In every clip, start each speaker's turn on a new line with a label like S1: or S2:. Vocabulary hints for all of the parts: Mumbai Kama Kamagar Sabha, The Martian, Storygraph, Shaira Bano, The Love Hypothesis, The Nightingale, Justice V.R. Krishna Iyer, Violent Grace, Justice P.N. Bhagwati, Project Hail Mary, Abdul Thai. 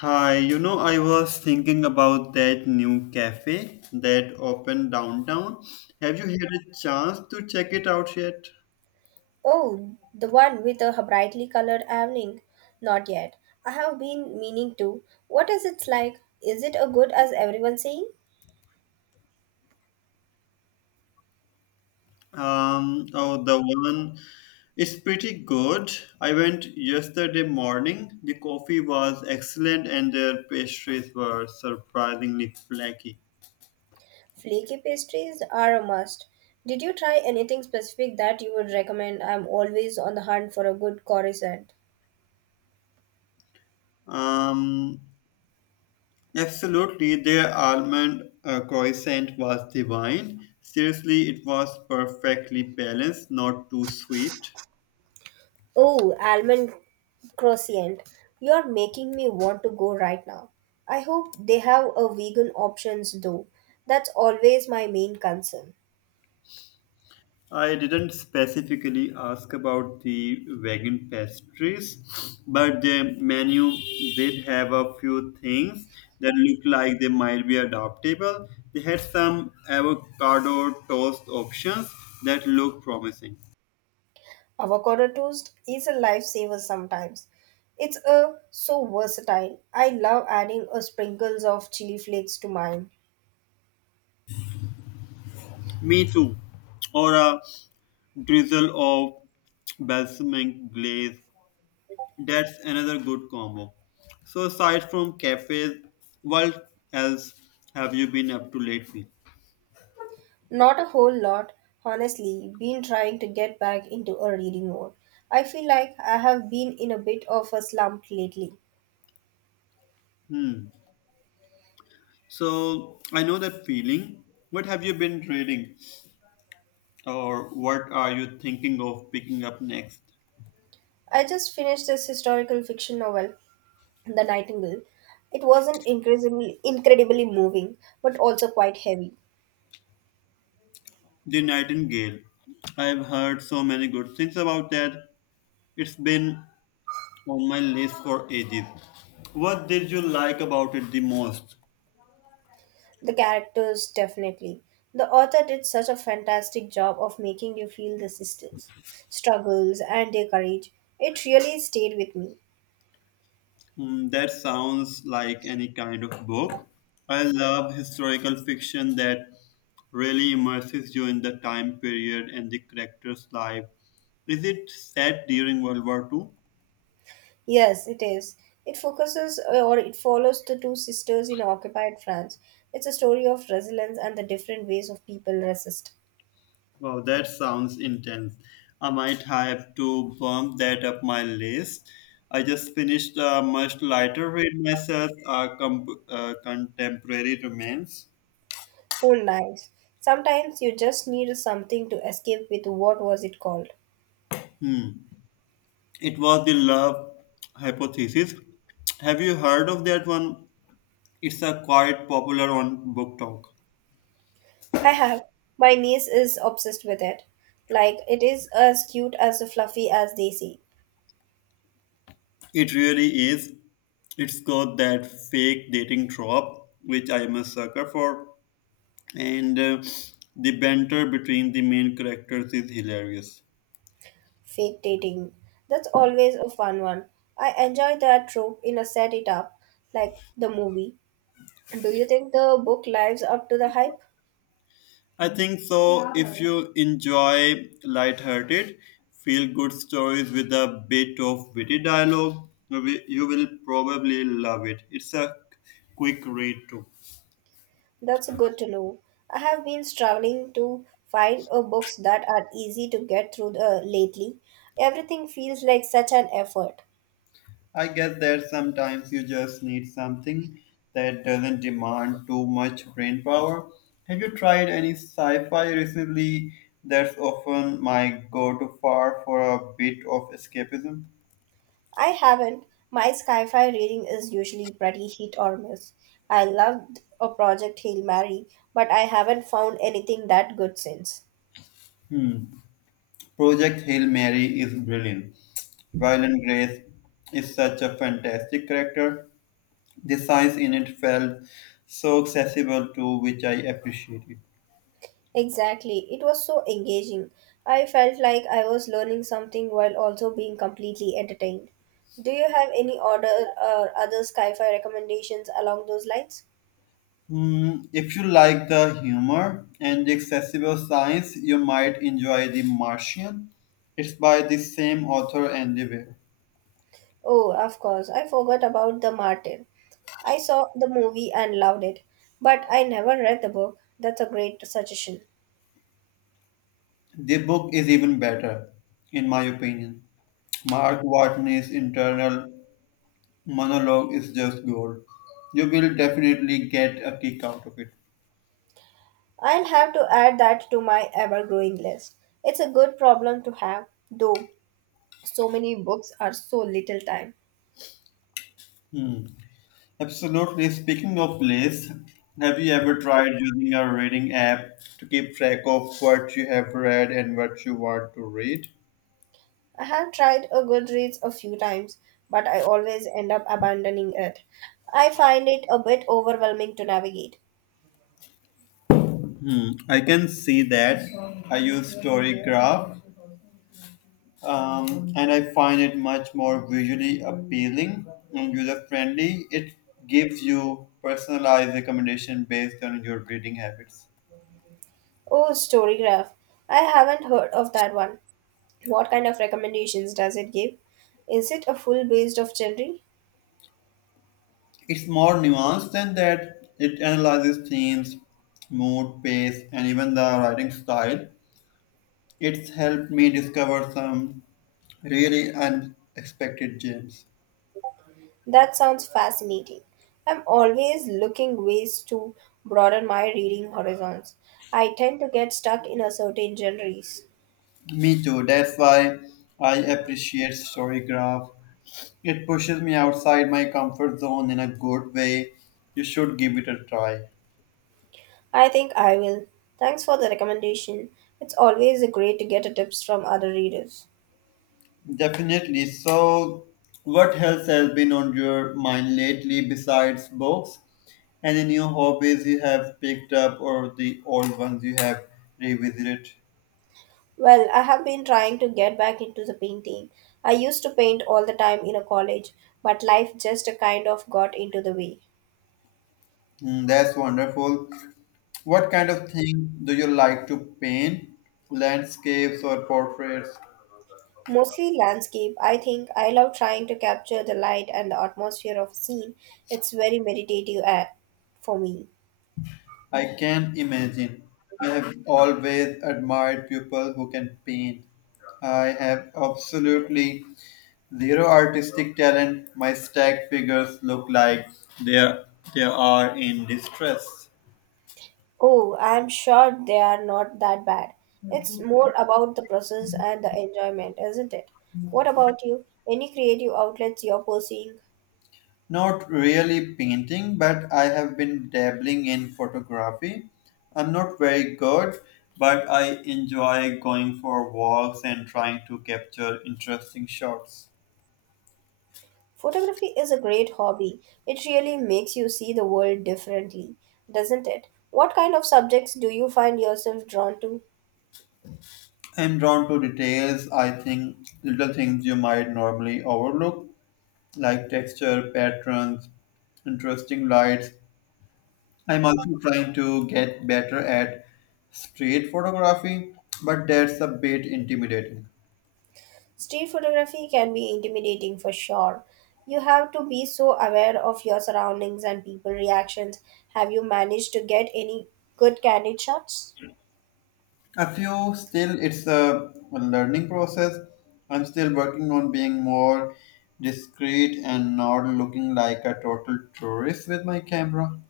S1: Hi, you know, I was thinking about that new cafe that opened downtown. Have you had a chance to check it out yet?
S2: Oh, the one with a brightly colored awning? Not yet. I have been meaning to. What is it like? Is it as good as everyone's saying?
S1: Oh, the one is pretty good. I went yesterday morning. The coffee was excellent and their pastries were surprisingly flaky.
S2: Flaky pastries are a must. Did you try anything specific that you would recommend? I'm always on the hunt for a good croissant.
S1: Um, Absolutely, their almond croissant was divine. Seriously, it was perfectly balanced, not too sweet.
S2: Oh, almond croissant. You're making me want to go right now. I hope they have a vegan options though. That's always my main concern.
S1: I didn't specifically ask about the vegan pastries, but the menu did have a few things that look like they might be adaptable. They had some avocado toast options that look promising.
S2: Avocado toast is a lifesaver sometimes. It's a so versatile. I love adding a sprinkles of chili flakes to mine.
S1: Me too. Or a drizzle of balsamic glaze. That's another good combo. So aside from cafes, what else have you been up to lately?
S2: Not a whole lot, honestly. Been trying to get back into a reading mode. I feel like I have been in a bit of a slump lately.
S1: Hmm. So I know that feeling. What have you been reading, or what are you thinking of picking up next?
S2: I just finished this historical fiction novel, The Nightingale. It wasn't incredibly moving, but also quite heavy.
S1: The Nightingale. I've heard so many good things about that. It's been on my list for ages. What did you like about it the most?
S2: The characters, definitely. The author did such a fantastic job of making you feel the sisters' struggles and their courage. It really stayed with me.
S1: Hmm, that sounds like any kind of book. I love historical fiction that really immerses you in the time period and the character's life. Is it set during World War Two?
S2: Yes, it is. It focuses or it follows the two sisters in occupied France. It's a story of resilience and the different ways of people resist.
S1: Wow, that sounds intense. I might have to bump that up my list. I just finished a much lighter read myself, Contemporary romance.
S2: Oh, nice! Sometimes you just need something to escape with. What was it called?
S1: Hmm. It was the love hypothesis. Have you heard of that one? It's a quite popular on book talk.
S2: I have. My niece is obsessed with it. Like, it is as cute as fluffy as they say.
S1: It really is. It's got that fake dating trope, which I am a sucker for. And the banter between the main characters is hilarious.
S2: Fake dating. That's always a fun one. I enjoy that trope in a set it up, like the movie. Do you think the book lives up to the hype?
S1: I think so. If you enjoy light-hearted, feel-good stories with a bit of witty dialogue, you will probably love it. It's a quick read too.
S2: That's good to know. I have been struggling to find books that are easy to get through lately. Everything feels like such an effort.
S1: I guess that sometimes you just need something that doesn't demand too much brain power. Have you tried any sci fi recently? That's often my go to far for a bit of escapism.
S2: I haven't. My sci fi reading is usually pretty hit or miss. I loved a Project Hail Mary, but I haven't found anything that good since.
S1: Hmm. Project Hail Mary is brilliant. Violent Grace is such a fantastic character. The science in it felt so accessible to which I appreciate it.
S2: Exactly. It was so engaging. I felt like I was learning something while also being completely entertained. Do you have any order or other sci-fi recommendations along those lines?
S1: Hmm, if you like the humor and the accessible science, you might enjoy The Martian. It's by the same author and the way.
S2: Oh, of course. I forgot about The Martyr. I saw the movie and loved it, but I never read the book. That's a great suggestion.
S1: The book is even better, in my opinion. Mark Watney's internal monologue is just gold. You will definitely get a kick out of it.
S2: I'll have to add that to my ever-growing list. It's a good problem to have, though so many books are so little time.
S1: Hmm. Absolutely. Speaking of lists, have you ever tried using a reading app to keep track of what you have read and what you want to read?
S2: I have tried a Goodreads a few times, but I always end up abandoning it. I find it a bit overwhelming to navigate.
S1: Hmm, I can see that. I use Storygraph, and I find it much more visually appealing and user friendly. It gives you personalized recommendation based on your reading habits.
S2: Oh, Storygraph. I haven't heard of that one. What kind of recommendations does it give? Is it a full based of genre?
S1: It's more nuanced than that. It analyzes themes, mood, pace, and even the writing style. It's helped me discover some really unexpected gems.
S2: That sounds fascinating. I'm always looking ways to broaden my reading horizons. I tend to get stuck in a certain genres.
S1: Me too. That's why I appreciate Storygraph. It pushes me outside my comfort zone in a good way. You should give it a try.
S2: I think I will. Thanks for the recommendation. It's always great to get a tips from other readers.
S1: Definitely. So, what else has been on your mind lately besides books? Any new hobbies you have picked up or the old ones you have revisited?
S2: Well, I have been trying to get back into the painting. I used to paint all the time in a college, but life just kind of got into the way.
S1: Mm, that's wonderful. What kind of thing do you like to paint? Landscapes or portraits?
S2: Mostly landscape. I think I love trying to capture the light and the atmosphere of scene. It's very meditative for me.
S1: I can imagine. I have always admired people who can paint. I have absolutely zero artistic talent. My stack figures look like they are, they are in distress.
S2: Oh, I'm sure they are not that bad. It's more about the process and the enjoyment, isn't it? What about you? Any creative outlets you're pursuing?
S1: Not really painting, but I have been dabbling in photography. I'm not very good, but I enjoy going for walks and trying to capture interesting shots.
S2: Photography is a great hobby. It really makes you see the world differently, doesn't it? What kind of subjects do you find yourself drawn to?
S1: I'm drawn to details. I think little things you might normally overlook, like texture, patterns, interesting lights. I'm also trying to get better at street photography, but that's a bit intimidating.
S2: Street photography can be intimidating for sure. You have to be so aware of your surroundings and people reactions. Have you managed to get any good candid shots?
S1: A few still, it's a learning process. I'm still working on being more discreet and not looking like a total tourist with my camera.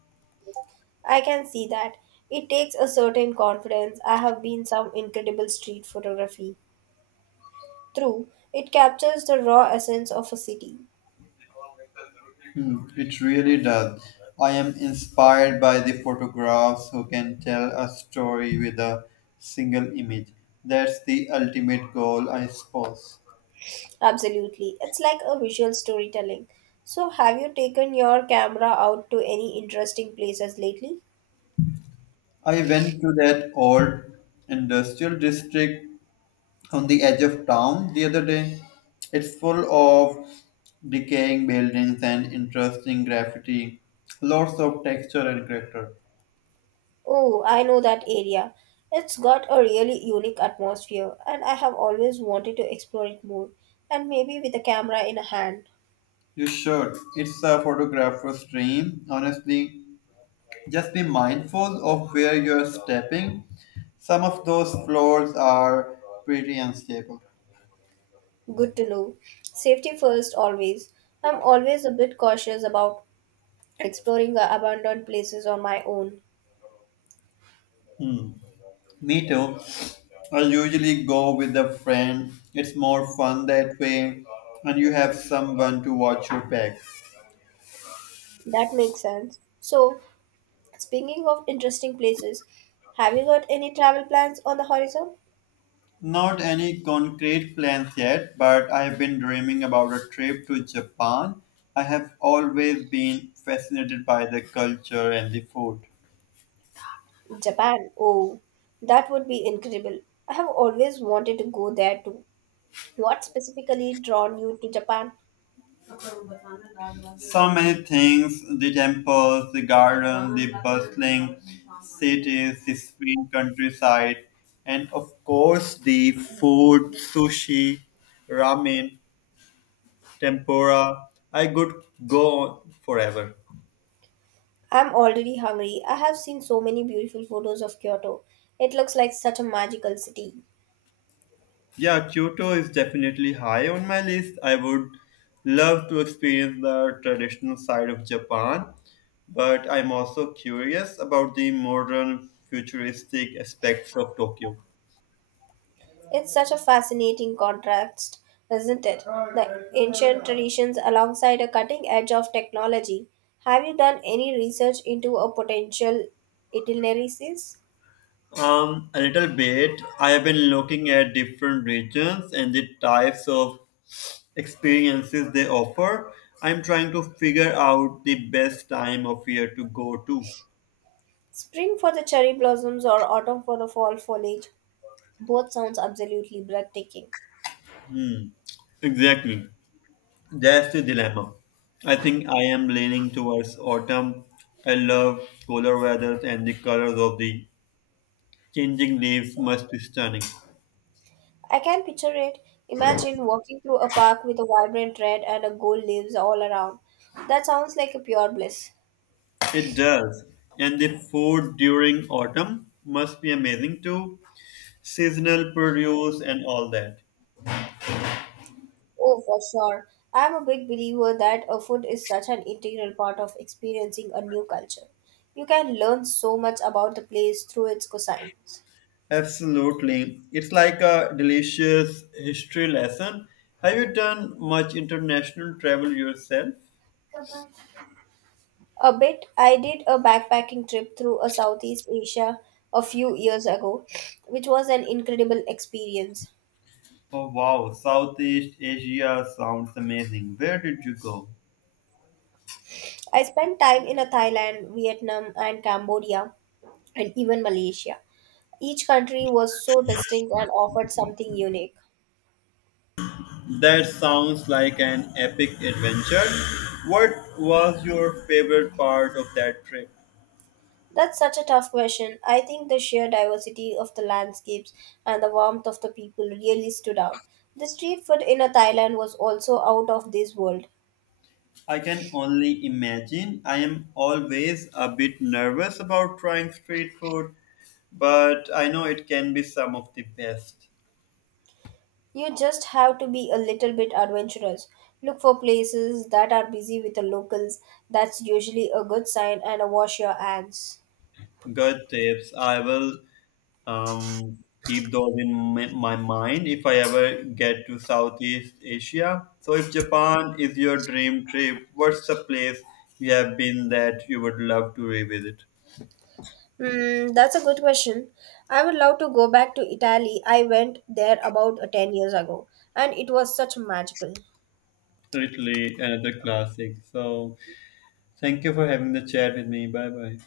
S2: I can see that. It takes a certain confidence. I have been some incredible street photography. True, it captures the raw essence of a city.
S1: Hmm, it really does. I am inspired by the photographs who can tell a story with a single image. That's the ultimate goal, I suppose.
S2: Absolutely. It's like a visual storytelling. So, have you taken your camera out to any interesting places lately?
S1: I went to that old industrial district on the edge of town the other day. It's full of decaying buildings and interesting graffiti, lots of texture and character.
S2: Oh, I know that area. It's got a really unique atmosphere, and I have always wanted to explore it more, and maybe with a camera in a hand.
S1: You should. It's a photographer's dream, honestly. Just be mindful of where you're stepping. Some of those floors are pretty unstable.
S2: Good to know. Safety first, always. I'm always a bit cautious about exploring the abandoned places on my own.
S1: Hmm. Me too. I usually go with a friend. It's more fun that way, and you have someone to watch your back.
S2: That makes sense. So, speaking of interesting places, have you got any travel plans on the horizon?
S1: Not any concrete plans yet, but I have been dreaming about a trip to Japan. I have always been fascinated by the culture and the food.
S2: Japan. Oh, that would be incredible. I have always wanted to go there too. What specifically drawn you to Japan?
S1: So many things the temples, the garden, the bustling cities, the serene countryside, and of course the food sushi, ramen, tempura. I could go on forever.
S2: I'm already hungry. I have seen so many beautiful photos of Kyoto. It looks like such a magical city.
S1: Yeah, Kyoto is definitely high on my list. I would love to experience the traditional side of Japan, but I'm also curious about the modern futuristic aspects of Tokyo.
S2: It's such a fascinating contrast, isn't it? The ancient traditions alongside a cutting edge of technology. Have you done any research into a potential itineraries?
S1: A little bit. I have been looking at different regions and the types of experiences they offer. I'm trying to figure out the best time of year to go to.
S2: Spring for the cherry blossoms or autumn for the fall foliage. Both sounds absolutely breathtaking.
S1: Hmm. Exactly. That's the dilemma. I think I am leaning towards autumn. I love cooler weather and the colors of the changing leaves must be stunning.
S2: I can picture it. Imagine walking through a park with a vibrant red and a gold leaves all around. That sounds like a pure bliss.
S1: It does. And the food during autumn must be amazing too. Seasonal produce and all that.
S2: Oh, for sure. I'm a big believer that a food is such an integral part of experiencing a new culture. You can learn so much about the place through its cuisines.
S1: Absolutely. It's like a delicious history lesson. Have you done much international travel yourself?
S2: A bit, I did a backpacking trip through a Southeast Asia a few years ago, which was an incredible experience.
S1: Oh wow, Southeast Asia sounds amazing. Where did you go?
S2: I spent time in a Thailand, Vietnam, and Cambodia, and even Malaysia. Each country was so distinct and offered something unique.
S1: That sounds like an epic adventure. What was your favorite part of that trip?
S2: That's such a tough question. I think the sheer diversity of the landscapes and the warmth of the people really stood out. The street food in a Thailand was also out of this world.
S1: I can only imagine. I am always a bit nervous about trying street food, but I know it can be some of the best.
S2: You just have to be a little bit adventurous. Look for places that are busy with the locals. That's usually a good sign and a wash your hands.
S1: Good tips. I will keep those in my mind if I ever get to Southeast Asia. So, if Japan is your dream trip, what's the place you have been that you would love to revisit?
S2: Hmm, that's a good question. I would love to go back to Italy. I went there about 10 years ago and it was such magical.
S1: Italy, another classic. So, thank you for having the chat with me. Bye bye.